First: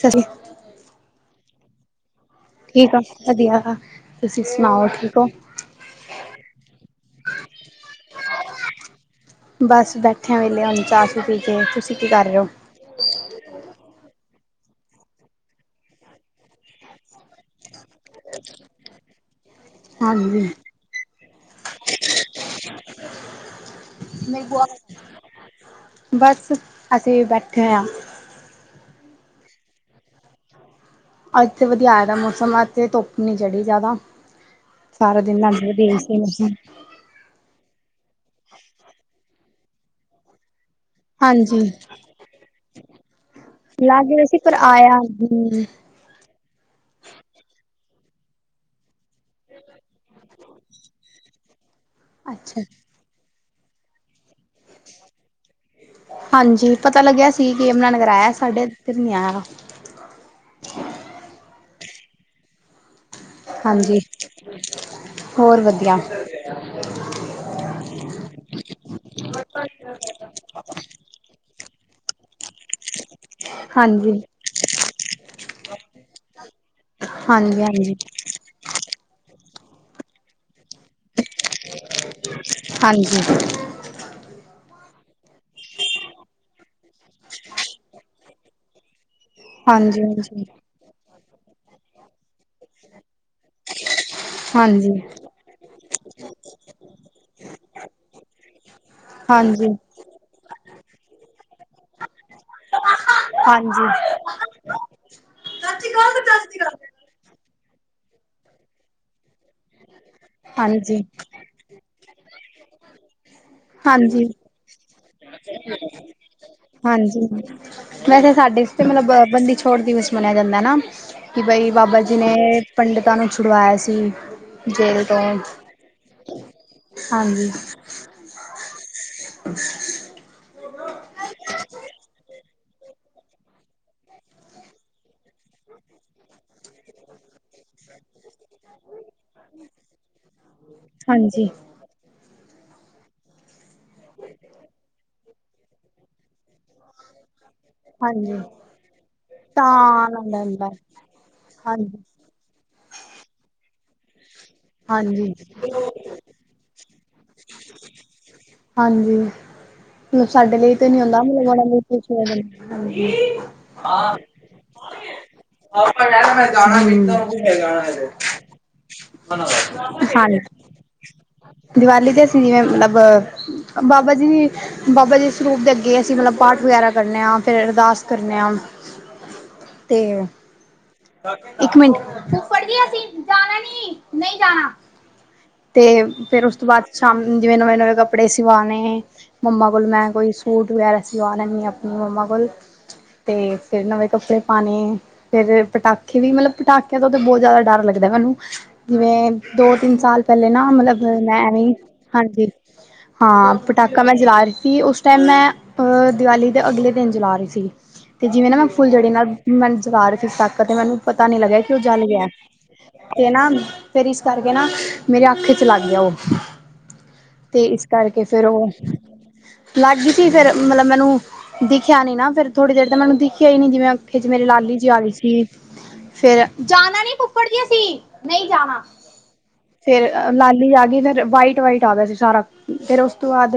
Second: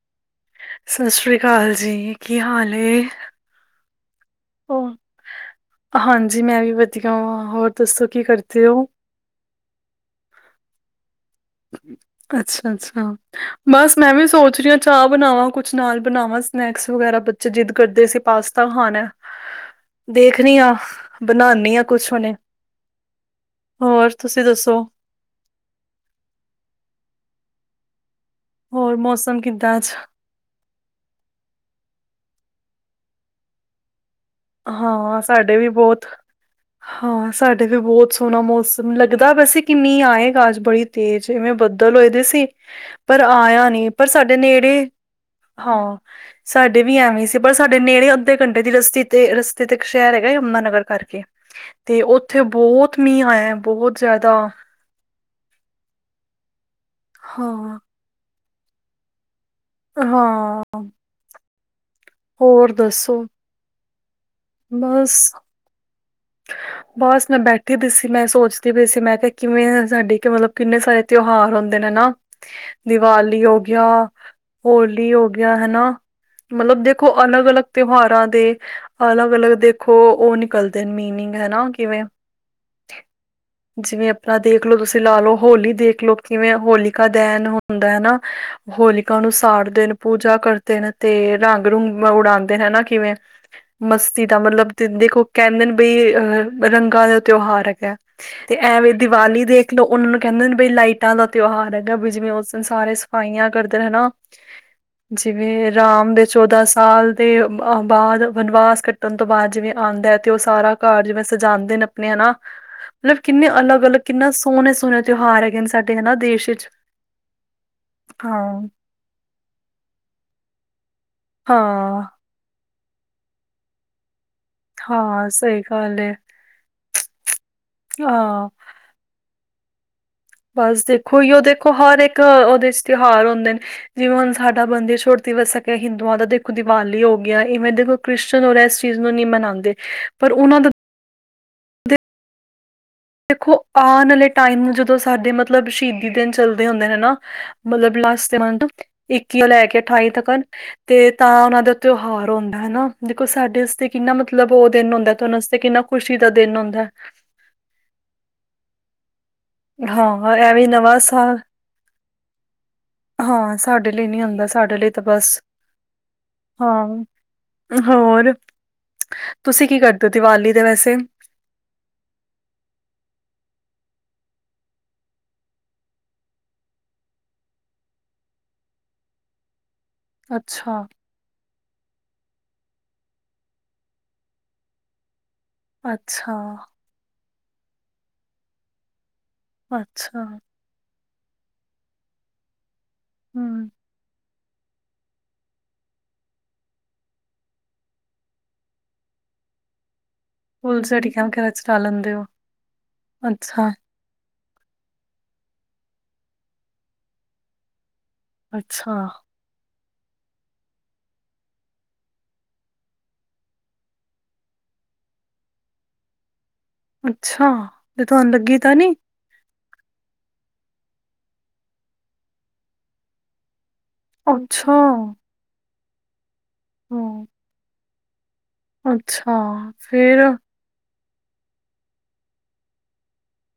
ਸਹੀ ਸਤਿ ਸ੍ਰੀ ਅਕਾਲ ਜੀ ਕੀ ਹਾਲ ਠੀਕ ਆ ਏ? ਵਧੀਆ ਤੁਸੀਂ ਸੁਣਾਓ ਉਹ ਠੀਕ ਹੋ ਹਾਂਜੀ ਮੈਂ ਵੀ ਵਧੀਆ ਵਾਂ ਹੋਰ ਦੱਸੋ ਕੀ ਕਰਦੇ ਹੋ ਬਸ ਬੈਠੇ ਵੇਲੇ ਹੁ ਚਾਰਸ ਅੱਛਾ ਅੱਛਾ ਬਸ ਮੈਂ ਵੀ ਸੋਚ ਰਹੀ ਹਾਂ ਚਾਹ ਬਣਾਵਾਂ ਕੁਛ ਨਾਲ ਬਣਾਵਾਂ ਸਨੈਕਸ ਵਗੈਰਾ ਬੱਚੇ ਜਿੱਦ ਕਰਦੇ ਸੀ ਪਾਸਤਾ ਤਾਂ ਹਣ ਹਾਂਜੀ ਦੇਖਣੀ ਹਾਂ ਬਣਾਉਦੀ ਹਾਂ ਕੁਛ ਉਹਨੇ ਮੇਰੀ ਬਸ ਅਸੀਂ ਬੈਠੇ ਹੋਏ ਹਾਂ ਹੋਰ ਮੌਸਮ ਕਿੱਦਾਂ ਅੱਜ ਅੱਜ ਤੇ ਵਧੀਆ ਦਾ ਮੌਸਮ ਅੱਜ ਧੁੱਪ ਨੀ ਚੜ੍ਹੀ ਜ਼ਿਆਦਾ ਸਾਰਾ ਹਾਂ, ਦਿਨ ਸਾਡੇ ਅਜ ਵੀ ਬਹੁਤ ਦੇਸ ਹਾਂ ਸਾਡੇ ਵੀ ਬਹੁਤ ਸੋਹਣਾ ਮੌਸਮ ਲੱਗਦਾ ਵੈਸੇ ਕਿੰਨੀ ਆਏਗਾ ਅੱਜ ਬੜੀ ਤੇ ਜਿਵੇਂ ਹਾਂਜੀ ਬੱਦਲ ਹੋਏ ਦੇ ਸੀ ਪਰ ਆਇਆ ਨੀ ਪਰ ਸਾਡੇ ਨੇੜੇ ਹਮ ਹਾਂ ਸਾਡੇ ਵੀ ਐਵੇਂ ਸੀ ਪਰ ਸਾਡੇ ਨੇੜੇ ਅੱਧੇ ਘੰਟੇ ਦੀ ਰਸੀ ਤੇ ਰਸਤੇ ਤੇ ਇੱਕ ਸ਼ਹਿਰ ਹੈਗਾ ਯੁਮਨਾਨਗਰ ਕਰਕੇ ਤੇ ਉੱਥੇ ਅੱਛਾ ਬਹੁਤ ਮੀਂਹ ਆਇਆ ਬਹੁਤ ਜ਼ਿਆਦਾ। ਹਾਂਜੀ ਪਤਾ ਲੱਗਿਆ ਸੀ ਕਿ ਹਾਂ ਯਮੁਨਾਨਗਰ ਆਯਾ ਸਾਡੇ ਇੱਧਰ ਨੀ ਆਇਆ। ਹਾਂ। ਹੋਰ ਦੱਸੋ। ਹਾਂਜੀ। ਬਸ। ਹੋਰ ਵਧੀਆ। ਬਸ ਮੈਂ ਬੈਠੀ ਪਈ ਸੀ ਮੈਂ ਸੋਚਦੀ ਪਈ ਸੀ ਮੈਂ ਕਿਹਾ ਕਿਵੇਂ ਸਾਡੇ ਮਤਲਬ ਕਿੰਨੇ ਸਾਰੇ ਤਿਉਹਾਰ ਹੁੰਦੇ ਨੇ ਹਨਾ। ਦੀਵਾਲੀ ਹੋ ਗਿਆ। ਹਾਂਜੀ ਹੋਲੀ ਹੋ ਗਿਆ ਹਨਾ। ਮਤਲਬ ਦੇਖੋ ਅਲੱਗ ਹਾਂਜੀ -ਅਲੱਗ ਹਾਂਜੀ ਤਿਉਹਾਰਾਂ ਦੇ ਅਲੱਗ -ਅਲੱਗ ਦੇਖੋ ਉਹ ਨਿਕਲਦੇ ਨੇ ਮੀਨਿੰਗ ਹਨਾ ਕਿਵੇਂ ਹਾਂਜੀ ਜਿਵੇਂ ਆਪਣਾ ਦੇਖਲੋ ਤੁਸੀਂ ਲਾ ਲਓ ਹੋਲੀ ਦੇਖਲੋ ਕਿਵੇਂ ਹੋਲੀ ਢਹਿਣ ਹੁੰਦਾ ਹਨਾ ਹੋਲਿਕਾ ਨੂੰ ਸਾੜ ਦਿਨ ਹਾਂਜੀ ਪੂਜਾ ਹਾਂਜੀ ਕਰ ਤੇ ਰੰਗ ਰੂੰਗ ਉਡਾਉਂਦੇ ਹਨਾ। ਕਿਵੇਂ ਮਸਤੀ ਦਾ ਮਤਲਬ ਹਾਂਜੀ ਦੇਖੋ ਕਹਿੰਦੇ ਨੇ ਬਈ ਅਹ ਰੰਗਾਂ ਦਾ ਤਿਉਹਾਰ ਹੈਗਾ। ਤੇ ਐਵੇਂ ਦੀਵਾਲੀ ਦੇਖ ਹਾਂਜੀ ਲਓ ਉਹਨਾਂ ਨੂੰ ਕਹਿੰਦੇ ਨੇ ਬਈ ਲਾਈਟਾਂ ਦਾ ਤਿਉਹਾਰ ਹੈਗਾ ਬ ਜਿਵੇਂ ਉਸ ਦਿਨ ਸਾਰੇ ਸਫਾਈਆਂ ਕਰਦੇ ਹਾਂਜੀ। ਹਨਾ ਜਿਵੇਂ ਰਾਮ ਦੇ ਚੌਦਾਂ ਸਾਲ ਅਤੇ ਬਾਅਦ ਵਨਵਾਸ ਕੱਟਣ ਤੋਂ ਬਾਅਦ ਜਿਵੇਂ ਆਉਂਦਾ ਅਤੇ ਉਹ ਸਾਰਾ ਘਰ ਹਾਂਜੀ, ਜਿਵੇਂ ਸਜਾਂਦੇ ਨੇ ਆਪਣੇ ਹਨਾ। ਮਤਲਬ ਕਿੰਨੇ ਅਲੱਗ- ਅਲੱਗ ਹਾਂਜੀ, ਕਿੰਨਾ ਸੋਹਣੇ -ਸੋਹਣੇ ਤਿਉਹਾਰ ਹੈਗੇ ਨੇ ਸਾਡੇ ਹਨਾ ਦੇਸ਼ ਵਿੱਚ। ਹਾਂਜੀ ਵੈਸੇ ਹਾਂ। ਸਾਡੇ ਮਤਲਬ ਬੰਦੀ ਛੋੜ ਦਿਵਸ ਮੰਨਿਆ ਜਾਂਦਾ ਹੈ। ਕਿ ਬਈ ਬਾਬਾ ਹਾਂ, ਜੀ ਨੇ ਪੰਡਿਤਾਂ ਨੂੰ ਛੁਡਵਾਇਆ ਸੀ। ਹਾਂ ਜਦੋਂ ਸਹੀ ਗੱਲ ਏ ਹਾਂਜੀ। ਹਾਂ। [unintelligible] ਬਸ ਦੇਖੋ ਹੀ ਓਹੀਓ ਦੇਖੋ ਹਰ ਇੱਕ ਉਹਦੇ ਚ ਤਿਉਹਾਰ ਹੁੰਦੇ ਨੇ। ਜਿਵੇਂ ਹੁਣ ਸਾਡਾ ਬੰਦੀ ਛੋੜ ਦਿਵਸ ਹੈਗਾ। ਹਿੰਦੂਆਂ ਦਾ ਦੇਖੋ ਦੀਵਾਲੀ ਹੋ ਗਿਆ। ਇਵੇਂ ਦੇਖੋ ਕ੍ਰਿਸਚਨ ਔਰ ਇਸ ਚੀਜ਼ ਨੂੰ ਨਹੀਂ ਮਨਾਉਂਦੇ, ਪਰ ਉਹਨਾਂ ਦਾ ਹਾਂਜੀ। ਦੇਖੋ ਆਉਣ ਵਾਲੇ ਟਾਈਮ। ਜਦੋਂ ਸਾਡੇ ਮਤਲਬ ਸ਼ਹੀਦੀ ਦਿਨ ਚੱਲਦੇ ਹੁੰਦੇ ਹਨਾ। ਮਤਲਬ ਲਸਟ ਹਾਂਜੀ। ਮੰਥ, ਇੱਕੀ ਤੋ ਲੈ ਕੇ ਤਾਂ ਅਠਾਈ ਤਕਣ ਲੈਂਦਾ ਤੇ ਤਾਂ ਉਹਨਾਂ ਦਾ ਹਾਂਜੀ, ਤਿਉਹਾਰ ਹੁੰਂਦਾ ਹਨਾ। ਦੇਖੋ ਸਾਡੇ ਵਾਸਤੇ ਕਿੰਨਾ ਮਤਲਬ ਉਹ ਦਿਨ ਹੁੰਦਾ। ਤੇ ਹਾਂਜੀ, ਉਨ੍ਹਾਂ ਵਸਤੇ ਕਿੰਨਾ ਖੁਸ਼ੀ ਦਾ ਦਿਨ ਹੁੰਦਾ। ਹਾਂਜੀ। ਮਤਲਬ ਹਾਂ ਸਾਡੇ ਐਵੇਂ ਲਈ ਤੇ ਨਵਾਂ ਨੀ ਹੁੰਦਾ ਸਾਲ ਮਤਲਬ ਉਣਾ ਲਈ ਖੁਸ਼ੀ ਹਾਂ ਸਾਡੇ ਲਈ ਨੀ ਹੁੰਦਾ ਸਾਡੇ ਲਈ ਤਾਂ ਬਸ। ਹਾਂ ਹੋਰ [unintelligible] ਤੁਸੀਂ ਕੀ ਕਰਦੇ ਹੋ ਹਾਂਜੀ ਦੀਵਾਲੀ ਦੇ ਵੈਸੇ ਦੀਵਾਲੀ ਤੇ ਅਸੀਂ ਜਿਵੇਂ ਮਤਲਬ ਬਾਬਾ ਜੀ ਦੀ ਬਾਬਾ ਜੀ ਸਰੂਪ ਦੇ ਅੱਗੇ ਅਸੀਂ ਮਤਲਬ ਪਾਠ ਵਗੈਰਾ ਕਰਨੇ ਹਾਂ। ਫਿਰ ਅਰਦਾਸ ਕਰਨੇ ਹਾਂ। ਤੇ। ਅੱਛਾ। ਇੱਕ ਮਿੰਟ ਫੁੱਫੜ ਜੀ ਅਸੀਂ ਜਾਣਾ ਨੀ। ਨਹੀਂ ਜਾਣਾ। ਤੇ ਅੱਛਾ ਫੇਰ ਉਸ ਤੋਂ ਬਾਅਦ ਸ਼ਾਮ ਜਿਵੇਂ ਨਵੇਂ- ਨਵੇਂ ਕੱਪੜੇ ਸਿਵਾਣੇ। ਮੰਮਾ ਕੋਲ ਮੈਂ ਅੱਛਾ ਕੋਈ ਸੂਟ ਵਗੈਰਾ ਸਵਾਣਾ ਲੈਨੀਂ ਆ। ਆਪਣੀ ਮੰਮਾ ਕੋਲ। ਤੇ ਹਮ ਫੇਰ ਨਵੇਂ ਕੱਪੜੇ ਪਾਣੇ ਫੇਰ ਪਟਾਕੇੇ ਵੀ, ਮਤਲਬ ਪਟਾਕਿਆਂ ਤੋਂ ਤਾਂ ਬਹੁਤ ਜ਼ਿਆਦਾ ਡਰ ਲੱਗਦਾ ਮੈਨੂੰ। ਜਿਵੇਂ ਦੋ ਤਿੰਨ ਸਾਲ ਪਹਿਲੇ ਨਾ ਮਤਲਬ, ਫੁੱਲਝੜੀਆਂ ਵਗੈਰਾ ਮੈਂ ਵੀ ਚਲਾ ਲੈਂਦੇ ਹੋ ਹਾਂਜੀ ਹਾਂ। ਅੱਛਾ ਪਟਾਕੇ ਮੈਂ ਜਲਾ ਰਹੀ ਸੀ। ਉਸ ਟਾਈਮ ਮੈਂ ਅਹ ਦਿਵਾਲੀ ਦੇ ਅਗਲੇ ਦਿਨ ਜਲਾ ਰਹੀ ਸੀ। ਤੇ ਜਿਵੇਂ ਨਾ ਮੈਂ ਫੁੱਲ ਅੱਛਾ ਜੜੀ ਨਾਲ ਮੈਂ ਜਲਾ ਰਹੀ ਸੀ। ਸਾਟਕ ਵਾਲੀ ਤੇ, ਮੈਨੂੰ ਪਤਾ ਨੀ ਲੱਗਿਆ ਕਿ ਉਹ ਜਲ ਗਿਆ ਐ। ਤੇ ਨਾ ਫੇਰ ਇਸ ਕਰਕੇ ਨਾ ਮੇਰੇ ਅੱਖ ਚ ਲੱਗ ਗਿਆ ਉਹ। ਅੱਛਾ, ਤੇ ਇਸ ਕਰਕੇ ਤੁਹਾਨੂੰ ਫੇਰ ਲੱਗੀ ਉਹ ਤਾਂ ਨੀ? ਲੱਗ ਗਈ ਸੀ। ਫੇਰ ਮਤਲਬ ਮੈਨੂੰ ਦਿਖਿਆ ਨੀ ਨਾ। ਫੇਰ ਥੋੜੀ ਦੇਰ ਤੇ ਮੈਨੂੰ ਦਿਖਿਆ ਹੀ ਨੀ ਜਿਵੇਂ ਫੇਰ ਮੇਰੇ ਅੱਛਾ, ਲਾਲੀ ਜੀ ਆ ਗਈ ਸੀ। ਫੇਰ ਜਾਣਾ ਨਹੀ ਹਾਂ ਫੁੱਫੜ ਜੀ ਆਸੀ ਨਹੀਂ ਜਾਣਾ। ਫੇਰ ਲਾਲੀ ਆ ਗਈ ਫਿਰ ਵਾਈਟ ਵਾਈਟ ਆ ਗਿਆ ਸੀ ਸਾਰਾ। ਫਿਰ ਉਸ ਤੋਂ ਬਾਅਦ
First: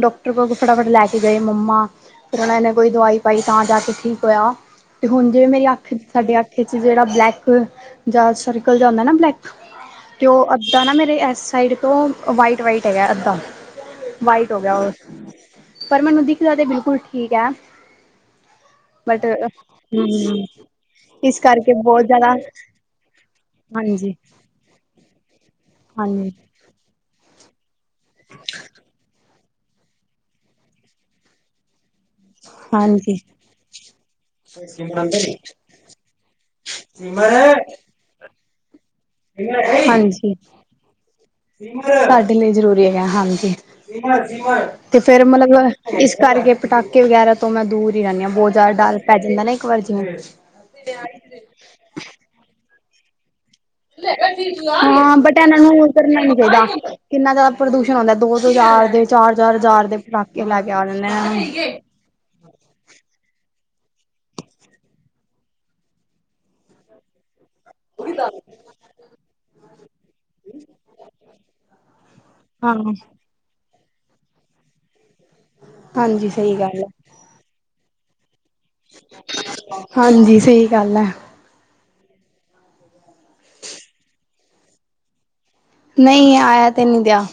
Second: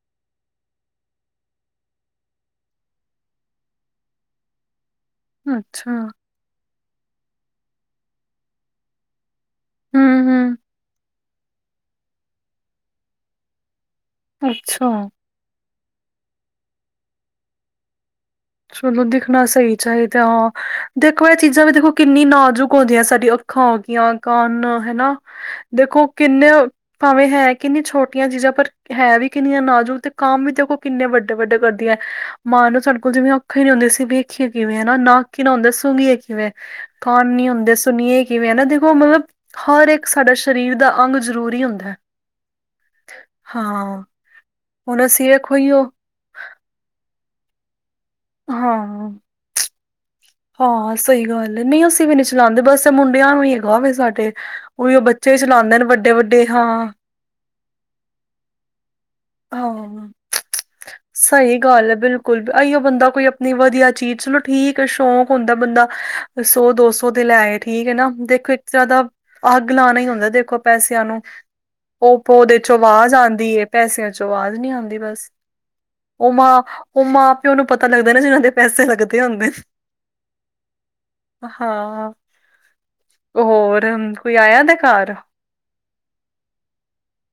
ਡਾਕਟਰ ਕੋਲ ਫਟਾਫਟ ਲੈ ਕੇ ਗਏ ਮੰਮਾ। ਫਿਰ ਉਹਨਾ ਇਹੇ ਕੋਈ ਦਵਾਈ ਪਾਈ, ਤਾਂ ਜਾ ਕੇ ਠੀਕ ਹੋਇਆ। ਤੇ ਹੁਣ ਜਿਵੇਂ ਮੇਰੀ ਅੱਛਾ, ਅੱਖ ਚ ਸਾਡੇ ਅੱਖੇ ਚ ਜਿਹੜਾ ਬਲੈਕ ਜਾਂ ਸਰਕਲ ਜਾਂ ਹੁੰਦਾ ਨਾ ਬਲੈਕ ਤੇ ਉਹ ਹੂੰ-ਹੂੰ, ਅੱਧਾ ਨਾ ਮੇਰੇ ਇਸ ਸਾਈਡ ਤੋਂ ਵਾਈਟ ਵਾਈਟ ਹੈਗਾ ਅੱਧਾ। ਵਾਈਟ ਹੋ ਗਿਆ ਉਹ, ਅੱਛਾ ਪਰ ਮੈਨੂੰ ਦਿਖਦਾ ਤੇ ਬਿਲਕੁਲ ਠੀਕ ਹੈ। ਚਲੋ ਬਟ ਦਿਖਣਾ ਸਹੀ ਚਾਹੀਦਾ ਹਮ ਹਾਂ। ਦੇਖੋ। ਇਹ ਇਸ ਚੀਜ਼ਾਂ ਵੀ ਕਰਕੇ ਦੇਖੋ, ਬਹੁਤ ਕਿੰਨੀ ਜ਼ਿਆਦਾ ਨਾਜੁਕ ਹੁੰਂਦੀਆਂ ਸਾਡੀਆਂ ਅੱਖਾਂ ਹੋਗਈਆਂ ਹਾਂਜੀ ਕੰਨ ਹਨਾ। ਦੇਖੋ ਹਾਂਜੀ ਕਿੰਨੇ ਭਾਵੇਂ ਹੈ। ਕਿੰਨਨੀ ਛੋਟੀਆਂ ਚੀਜ਼ਾਂ ਪਰ ਹੈ ਵੀ ਕਿੰਨੀਆਂ ਨਾਜੁਕ ਤੇ ਕੰਮ ਵੀ ਦੇਖੋ ਕਿੰਨੇ ਵੱਡੇ- ਵੱਡੇ ਕਰਦੀ ਹੈ। ਮਾਂ ਨੂੰ ਸਾਨੂੰ ਹਾਂਜੀ ਜਿਵੇਂ ਔੱਖਾਂ ਨੀ ਹੁੰਦੀ ਸੀ, ਵੇਖੀਏ ਕਿਵੇਂ ਹਨਾ। ਨੱਕ ਨਾ ਹੁੰਦਾ ਸੁੰਘੀਏ ਕਿਵੇਂ ਕੰਨ ਨੀ ਸਿਮਰ ਹੁੰਦੇ ਸੁਣਏ ਕਿਵੇਂ ਹਨਾ। ਦੇਖੋ ਮਤਲਬ ਹਰ ਇੱਕ ਸਾਡਾ ਹਾਂਜੀ ਸਰੀਰ ਦਾ ਅੰਗ ਜ਼ਰੂਰੀ ਹੁੰਦਾ। ਹੈ। ਸਾਡੇ ਲਈ ਜ਼ਰੂਰੀ ਹੈ ਹਾਂਜੀ। ਹਾਂ ਤੇ ਹੁਣ ਫੇਰ ਅਸੀਂ ਵੇਖੋ ਈਓ ਮਤਲਬ ਇਸ ਕਰਕੇ ਪਟਾਕੇ ਵਗੈਰਾ ਤੋਂ ਮੈਂ ਦੂਰ ਹੀ ਰਹਿੰਦੀ ਹਾਂ। ਬਹੁਤ ਜ਼ਿਆਦਾ ਡਰ ਹਾਂ। ਪੈ ਜਾਂਦਾ ਨਾ ਇੱਕ ਵਾਰ ਜਿਵੇਂ। ਨਹੀਂ-ਨਹੀ ਅਸੀਂ ਵੀ ਨ ਚਲਾਉਦੇ, ਬਸ ਮੁੰਡਿਆਂ ਨੂੰ ਹ ਵ ਸਾਡੇ ਉ ਵੀ ਉਹ ਹਾਂ ਬੱਚੇ ਬਟ ਵੀ ਇਹਨਾਂ ਚਲਾਉਂਦੇ ਨੇ ਨੂੰ ਵੱਡੇ- ਕਰਨਾ ਨੀ ਵੱਡੇ ਚਾਹੀਦਾ ਹਾਂ। ਕਿੰਨਾ ਜਿਆਦਾ ਪ੍ਰਦੂਸ਼ਣ ਹੁੰਦਾ। ਦੋ- ਦੋ ਹਜ਼ਾਰ ਦੇ ਚਾਰ- ਚਾਰ ਹਜ਼ਾਰ ਦੇ ਹਾਂ। ਪਟਾਕੇ ਲੈ ਕੇ ਆ ਜਾਂਦੇ ਆ। ਆਈ ਬੰਦਾ ਕੋਈ ਆਪਣੀ ਵਧੀਆ ਚੀਜ਼। ਚਲੋ ਠੀਕ ਹੈ ਸ਼ੌਕ ਹੁੰਦਾ ਬੰਦਾ, ਸੌ ਦੋ ਸੌ, ਦੇ ਲੈ ਆਏ ਠੀਕ ਹੈ ਨਾ ਦੇਖੋ। ਇੱਕ ਤਰ੍ਹਾਂ ਦਾ ਅੱਗ ਲਾਉਣਾ ਹੀ ਹੁੰਦਾ ਦੇਖੋ ਪੈਸਿਆਂ ਨੂੰ ਓਪੋ ਉਹਦੇ ਹਾਂ ਚੋਂ ਆਵਾਜ਼ ਆਉਂਦੀ ਏ, ਪੈਸਿਆਂ ਚੋਂ ਆਵਾਜ਼ ਨਹੀਂ ਆਉਂਦੀ ਬਸ ਹਾਂਜੀ ਉਹ ਸਹੀ ਮਾਂ, ਗੱਲ ਉਹ ਹੈ ਮਾਂ ਪਿਓ ਨੂੰ ਪਤਾ ਲੱਗਦਾ ਨਾ ਜਿਨਾਂ ਦੇ ਪੈਸੇ ਲੱਗਦੇ ਹੁੰਦੇ ਨ ਹਾਂਜੀ ਸਹੀ ਗੱਲ ਹੈ ਹਾਂ। ਹੋਰ ਕੋਈ ਆਇਆ ਪੇ ਘਰ? ਨਹੀਂ ਆਇਆ ਤੇ ਨਹੀਂ ਪਿਆ।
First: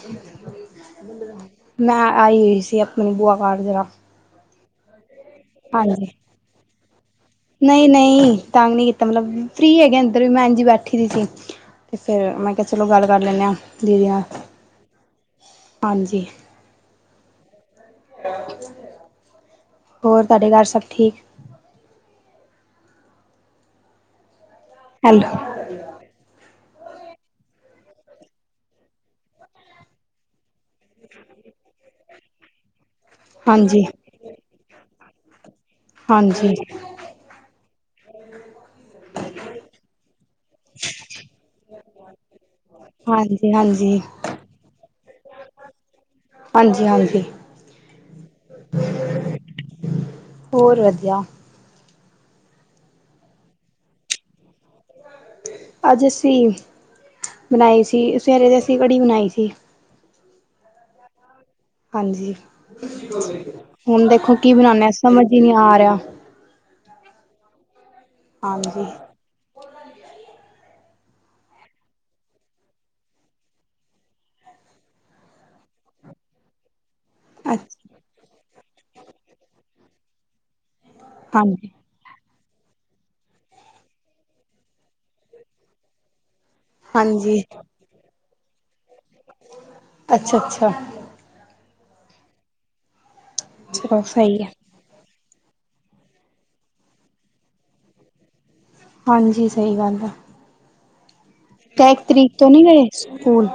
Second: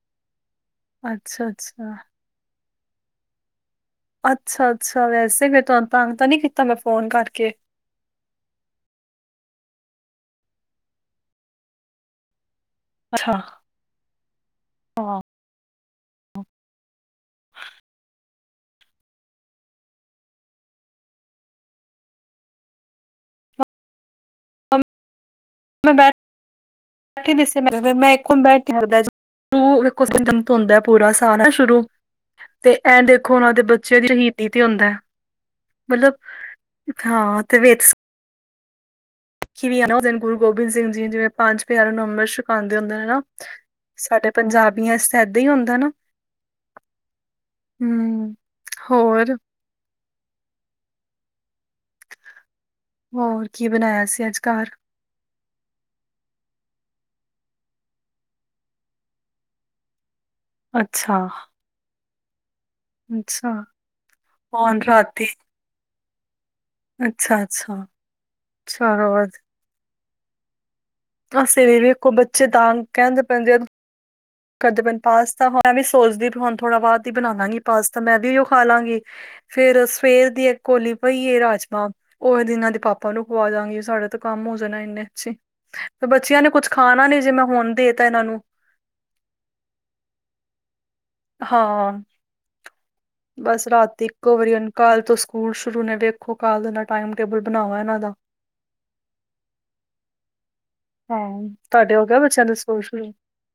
ਅੱਛਾ ਨਾ ਅੱਛਾ ਆਈ ਹੋਈ ਸੀ ਆਪਣੇ ਬੁਆ ਵੱਲ ਜਰਾ। ਅੱਛਾ ਅੱਛਾ। ਵੈਸੇ ਫੇਰ ਤੁਹਾਨੂੰ ਹਾਂਜੀ ਤੰਗ ਤਾਂ ਨਹੀਂ ਕੀਤਾ। ਮੈਂ ਫੋਨ ਕਰਕੇ ਨਹੀਂ ਨਹੀਂ ਤੰਗ ਨਹੀਂ ਕੀਤਾ, ਮਤਲਬ ਫ੍ਰੀ ਹੈਗੇ, ਅੰਦਰ ਵੀ ਮੈਂ ਬੈਠੀ ਦੀ ਸੀ। ਤੇ ਫਿਰ ਮੈਂ ਕਿਹਾ ਚਲੋ ਗੱਲ ਕਰ ਅੱਛਾ ਲੈਂਦੇ ਆਂ, ਫ੍ਰੀ ਆ, ਹਾਂ ਹਾਂਜੀ ਹੋਰ ਤੁਹਾਡੇ ਘਰ, ਸਭ ਠੀਕ ਹੈਲੋ ਮੈਂ ਬੈਠਢੀ ਸੀ, ਮੈਂ ਇੱਕੋ ਬੈਠ ਕੇ, ਹਿਲਦਾ ਹੈ ਜੋ। ਕੁਝ ਦਿਨ ਤੋ ਹੁੰਦਾ, ਪੂਰਾ ਸਾਲ ਐ ਸ਼ੁਰੂ, ਤੇ ਐਂਡ ਉਹਨਾਂ ਦੇ ਹਾਂਜੀ ਬੱਚਿਆਂ ਦੀ ਹੀਦੀ ਤੇ ਹੁੰਦਾ ਹੈ, ਮਤਲਬ ਹਾਂਜੀ। ਹਾਂ ਤੇ ਵੇਕ ਚਿੜਿਆ ਨੇ ਔ, ਗੁਰੂ ਗੋਬਿੰਦ ਸਿੰਘ ਜੀ ਦੇ, ਜਿਵੇਂ ਪੰਜ ਪਿਆਰਾਂ ਨੂੰ ਅੰਮ੍ਰਿਤ ਛਕਾਉਂਦੇ ਹੁੰਦੇ, ਹੈਨਾ। ਹਾਂਜੀ ਹਾਂਜੀ ਸਾਡੇ ਪੰਜਾਬਿਆਂ ਚ ਇਹਦਾਂ ਹੀ ਹੁੰਦਾ ਨਾ। ਹਾਂਜੀ ਹਾਂਜੀ ਹੂ ਹੋਰ ਹੋਰ ਵਧੀਆ ਹੋਰ ਕੀ ਬਣਾਇਆ ਸੀ ਅੱਜ, ਘਰ। ਅੱਜ ਅਸੀਂ ਬਣਾਈ ਸੀ, ਸਵੇਰੇ ਦੀ ਅਸੀਂ ਵੜੀ ਬਣਾਈ ਸੀ। ਅੱਛਾ ਹਾਂਜੀ ਅੱਛਾ ਹੁਣ ਦੇਖੋ ਕੀ ਹੁਣ ਬਣਾਣੇ ਆ, ਸਮਝ ਰਾਤੀ ਹੀ ਨਹੀਂ ਆ ਰਿਹਾ। ਅੱਛਾ ਅੱਛਾ, ਹਾਂਜੀ ਚਲੋ ਵਧੀਆ ਅਸੀਂ ਵੀ ਵੀਖੋ ਬੱਚੇ ਤਾਂ, ਕਹਿੰਦੇ ਪਏਂ ਦੇਖੋ ਕਹਿੰਦੇ ਪਏ ਨ ਪਾਸਤਾ, ਮੈਂ ਵੀ ਸੋਚਦੀ ਵੀ, ਹੁਣ ਥੋੜਾ ਬਾਅਦ ਹੀ ਬਵਾਂਗੀ ਅੱਛਾ ਪਾਸਤਾ, ਮੈਂ ਵੀ ਖਾ ਲਾਂਗੀ, ਫੇਰ ਸਵੇਰ ਦੀ ਕੋਲੀ ਪਈ ਏ ਹਾਂਜੀ ਰਾਜਮਾਂ ਔ ਇਨਾਂ ਦੇ ਪਾਪਾ ਨੂੰ ਖਵਾ ਦਵਾਂਗੀ। ਸਾਡੇ ਤਾਂ ਕੰਮ ਹੋ ਜਾਣਾ ਇੰਨੇ ਅੱਛੇ, ਤੇ ਬੱਚਿਆਂ ਨੇ ਕੁਛ ਖਾਣਾ ਨਹੀ ਜੇ, ਮੈਂ ਹੁਣ ਦੇ ਤਾਂ, ਇਹਨਾਂ ਨੂੰ ਅੱਛਾ-ਅੱਛਾ। ਹਾਂ, ਬਸ ਚਲੋ ਰਾਤੀ ਇੱਕੋ ਸਹੀ ਹੈ ਵਾਰੀ ਕੱਲ੍ਹ ਤੋਂ ਸਕੂਲ ਸ਼ੁਰੂ ਨੇ, ਵੇਖੋ ਕੱਲ ਦੇ ਨਾਲ ਟਾਈਮ ਟੇਬਲ ਬਣਾਵਾਂ ਇਹਨਾਂ ਦਾ ਹਾਂਜੀ ਸਹੀ ਗੱਲ ਆ ਹਾਂ, ਤੁਹਾਡੇ ਹੋ ਗਿਯੇ, ਬੱਚਿਆਂ ਤੋਂ ਦੇ ਨੀ ਸਕੂਲ ਗਏ ਸ਼ੁਰੂ ਸਕੂਲ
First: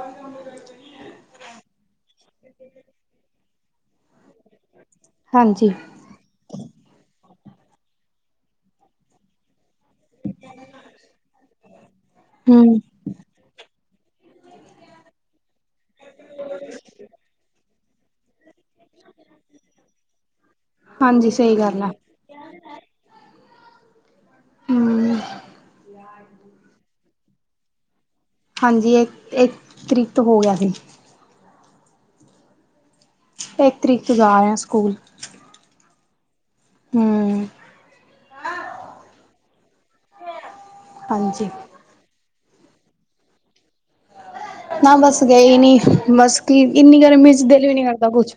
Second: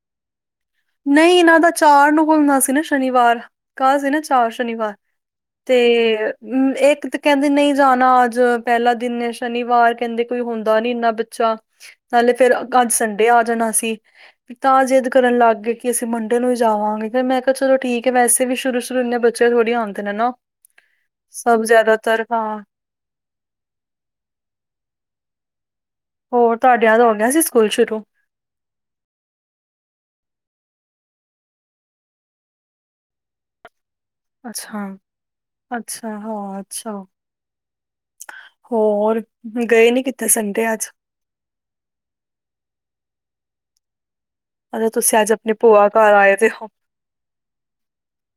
ਨਹੀਂ ਇਹਨਾਂ ਦਾ ਚਾਰ ਨੂੰ ਘੁੱਲਣਾ ਸੀ ਨਾ ਸ਼ਨੀਵਾਰ, ਕਲ ਸੀ ਨਾ, ਚਾਰ ਸ਼ਨੀਵਾਰ ਹਾਂਜੀ ਤੇ ਇੱਕ ਤੇ ਕਹਿੰਦੇ ਨਹੀਂ ਜਾਣਾ, ਅੱਜ ਪਹਿਲਾ ਦਿਨ ਐ ਸ਼ਨੀਵਾਰ ਕਹਿੰਦੇ ਕੋਈ ਹੁੰਦਾ ਨੀ ਇੰਨਾ ਬੱਚਾ, ਨਾਲੇ ਫੇਰ ਹੂੰ ਅੱਜ ਸੰਡ ਸੰਡੇ ਆ ਜਾਣਾ ਸੀ, ਤਾਂ ਜਿਦ ਕਰਨ ਲੱਗ ਗਏ ਕਿ ਅਸੀਂ ਮੰੰਡੇ ਨੂੰ ਹੀ ਜਾਵਾਂਗੇ ਫਿਰ ਮੈਂ ਚਲੋ ਠੀਕ ਐ, ਵੈਸੇ ਵੀ ਸ਼ੂਰੂ ਸ਼ੁਰੂ ਇੰਨੇ ਬੱਚੇ ਥੋੜ੍ਹੀ ਆਉਦੇ ਨੇ ਨਾ ਹਾਂਜੀ ਸਹੀ ਸਭ ਗੱਲ ਆ ਜ਼ਿਆਦਾ ਤਰ ਹਾਂ। ਹੂ ਹੋਰ ਤੁਹਾਡਿਆਂ ਦੇ ਹੋ ਗਿਆ ਸੀ, ਸਕੂਲ ਸ਼ੁਰੂ ਹਾਂਜੀ ਇੱਕ-ਇੱਕ ਤਰੀਕ ਤੋ ਹੋ ਗਿਆ ਸੀ। ਇੱਕ ਤਰੀਕ ਚ ਯਾਰ ਅੱਛਾ-ਅੱਛਾ ਹੋਰ ਅੱਛਾ ਹੂੰ ਹੋਰ, ਗਏ ਨੀ ਕਿੱਥੇ ਸੰਡੇ ਅੱਜ ਹਾਂਜੀ। ਅੱਛਾ ਨਾ ਤੁਸੀਂ ਬਸ ਅੱਜ ਆਪਣੀ ਗਏ ਨੀ, ਭੂਆ ਘਰ ਆਏ ਬਸ ਦੇ ਕੀ ਹੋ ਇੰਨੀ ਗਰਮੀ ਚ ਦਿਲ ਵੀ ਨੀ ਕਰਦਾ ਕੁਛ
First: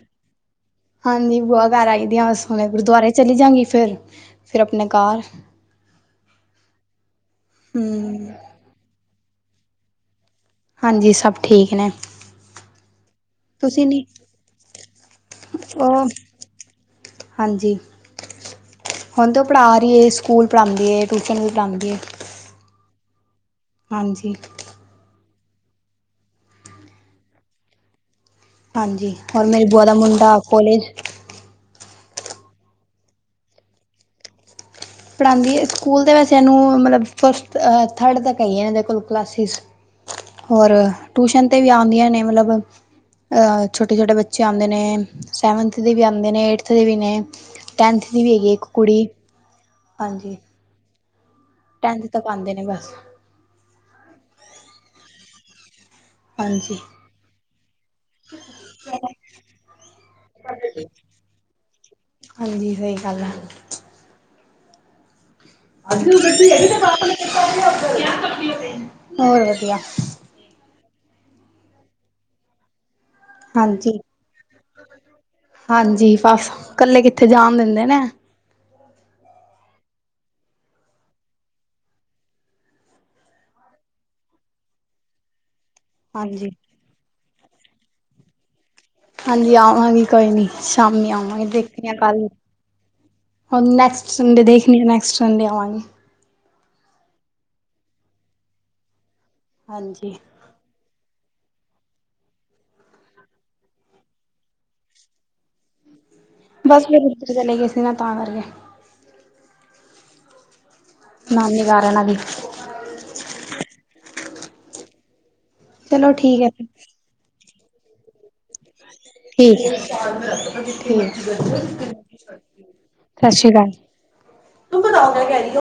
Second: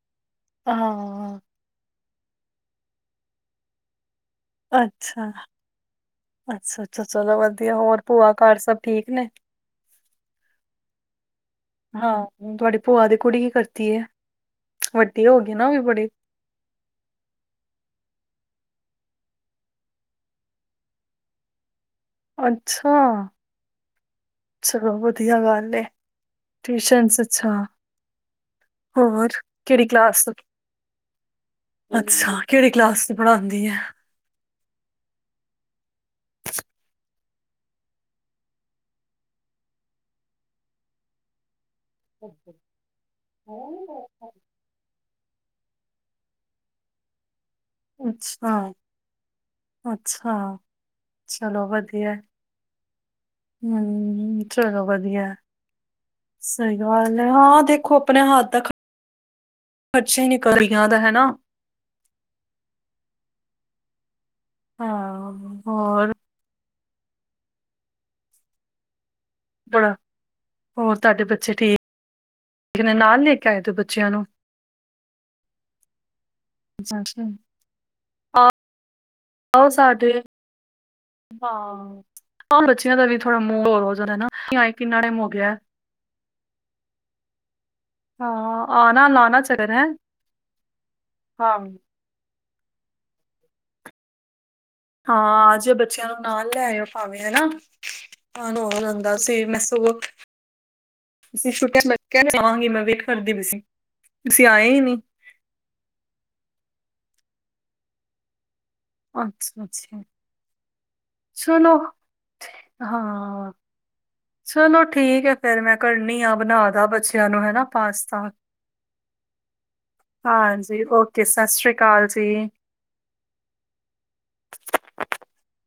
ਹਾਂ। ਹਾਂਜੀ ਬੂਆ ਘਰ ਆਈ ਡੀ, ਹੂਣੇ ਗੁਰਦੁਆਰੇ ਚਲੀ ਜਾਂਗੀ, ਫਿਰ ਫਿਰ ਆਪਣੇ ਘਰ ਅੱਛਾ-ਅੱਛਾ-ਅੱਛਾ ਚਲੋ ਵਧੀਆ, ਹੋਰ ਭੂਆ ਹੂੰ ਘਰ ਸਭ ਠੀਕ ਨੇ ਹਾਂਜੀ ਸਭ ਠੀਕ ਨੇ ਹਾਂ, ਤੁਹਾਡੀ ਭੂਆ ਦੀ ਕੁੜੀ ਕੀ ਤੁਸੀਂ ਕਰਦੀ ਏ ਨੀ ਵੱਡੀ ਹੋ ਗਈ ਨਾ, ਉਹ ਵੀ ਬੜੇ ਹਾਂਜੀ। ਹੁਣ ਤ ਉਹ ਪੜ੍ਹਾ ਰਹੀ ਏ, ਸਕੂਲ ਪੜਾਉਂਦੀ ਏ, ਟਿਊਸ਼ਨ ਵੀ ਪੜਾਉਂਦੀ ਏ। ਅੱਛਾ! ਚਲੋ ਵਧੀਆ ਗੱਲ ਏ, ਟਿਊਸ਼ਨਸ ਅੱਛਾ ਹਾਂਜੀ, ਹੋਰ ਓਰ ਮੇਰੀ ਬੁਆ ਕਿਹੜੀ ਦਾ ਕਲਾਸ ਮੁੰਡਾ ਕੋਲੇਜ ਅੱਛਾ, ਕਿਹੜੀ ਕਲਾਸ'ਚ ਪੜ੍ਹਾਂਦੀ ਹੈ? ਪੜ੍ਹਾਂਦੀ ਏ, ਸਕੂਲ ਦੇ ਵਿੱਚ ਇਨੂੰ ਮਤਲਬ ਫਸਟ ਅਂ ਥਰਡ ਤੱਕ ਆਈਆ ਹੈ ਇਦੇ ਕੋਲ ਕਲਾਸੀਸ, ਔਰ ਟਿਊਸ਼ਨ ਤੇ ਵੀ ਆਂਦੀਆਂ ਨੇ ਨੇ ਮਤਲਬ, ਅ ਛੋਟੇ-ਛੋਟੇ ਬੱਚੇ ਆਂਦੇ ਨੇ, ਸੈਵੰਥ ਦੇ ਵੀ ਆਂਦੇ ਨੇ, ਏਟਥ ਦੇ ਵੀ ਨੇ, ਟੈੰਥ ਦੀ ਵੀ ਹੇਗੀ, ਅੱਛਾ ਇੱਕ ਕੁੜੀ। ਅੱਛਾ! ਚਲੋ ਟੈਂਥ ਤਕ ਆਂਦੇ ਨੇ, ਬਸ। ਹੂੰ, ਚਲੋ ਵਧੀਆ। ਸਹੀ ਹਾਂਜੀ ਗੱਲ ਆ, ਹਾਂ ਦੇਖੋ ਆਪਣੇ ਹੱਥ ਤੱਕ ਖਰਚਾ ਹੀ ਨਿਕਲ ਰਹੀਆਂ ਦਾ ਹੈਨਾ। ਹਾਂਜੀ, ਸਹੀ ਗੱਲ ਆ। ਹਾਂ। ਹੋਰ ਹੋਰ ਵਧੀਆ। ਬੜਾ ਹੋਰ, ਤ੍ਹਾਡੇ ਬੱਚੇ ਠੀਕ? ਲਿਖਨੇ ਨਾਲ ਲੇ ਹਾਂਜੀ-ਹਾਂਜੀ, ਫਸ ਅੱਛਾ-ਅੱਛਾ, ਆਓ ਸਾਡੇ ਹਾਂ, ਬੱਚਿਆਂ ਦਾ ਵੀ ਥੋੜਾ ਮੂੰਹ ਹੋਰ ਹੋ ਜਾਂਦਾਏ ਨਾ, ਹਾਏ ਕਿੰਨਾ ਟਾਈਮ ਹੋ ਗਿਆ। ਹਾਂਜੀ। ਆ ਹਾਂਜੀ, ਆਵਾਂਗੀ ਕੋਈ ਨੀ ਸ਼ਾਮੀ ਆਵਾਂਗੀ, ਹਾਂ ਦੇਖਨੀ ਆ ਕੱਲ ਹੁਣ ਨੈਕਸਟ ਸੰਡੇ ਦੇਖਨੀ ਆ, ਨੇੈਕਸਟ ਸੰਡੇ ਹਾਂ ਜੇ ਆਵਾਂਗੀ। ਬੱਚਿਆਂ ਨੂੰ ਨਾਲ ਲੈ ਆਇਓ ਭਾਵੇਂ, ਹਨਾ ਮਨ ਹੋਰ ਜਾਂਦਾ। ਸੇ‌ ਮੇਸੁ ਹਾਂਜੀ ਤੁਸੀਂ ਛੋਟਿਆ ਨੂੰ ਕਵਾਂਗੀ, ਮੈਂ ਵੇਟ ਕਰਦੀ ਪਈ ਸੀ, ਤੁਸੀਂ ਆਏ ਨੀ। ਬਸ ਫਿਰ ਉੱਧਰ ਚਲੇ ਗਏ ਸੀ ਨਾ, ਤਾਂ ਕਰਕੇ। ਅੱਛਾ-ਅੱਛਾ। ਨਾਨੀ ਚਲੋ, ਘਰ ਇਹਨਾਂ ਦੀ ਹਾਂ ਚਲੋ, ਠੀਕ ਹੈ ਫਿਰ ਮੈਂ ਚਲੋ ਕਰਨੀ ਆਂ, ਠੀਕ ਹੈ ਫਿਰ ਬਣਾਦਾ ਬੱਚਿਆਂ ਨੂੰ ਹਨਾ ਪਾਸਤਾ। ਠੀਕ, ਹਾਂਜੀ ਠੀਕ। ਓਕੇ ਸਤਿ ਸ੍ਰੀ ਅਕਾਲ ਜੀ ਸਤਿ ਸ੍ਰੀ ਅਕਾਲ। ਤੂੰ ਬਦਾਮ ਲੈਕੇ ਆਈਓ?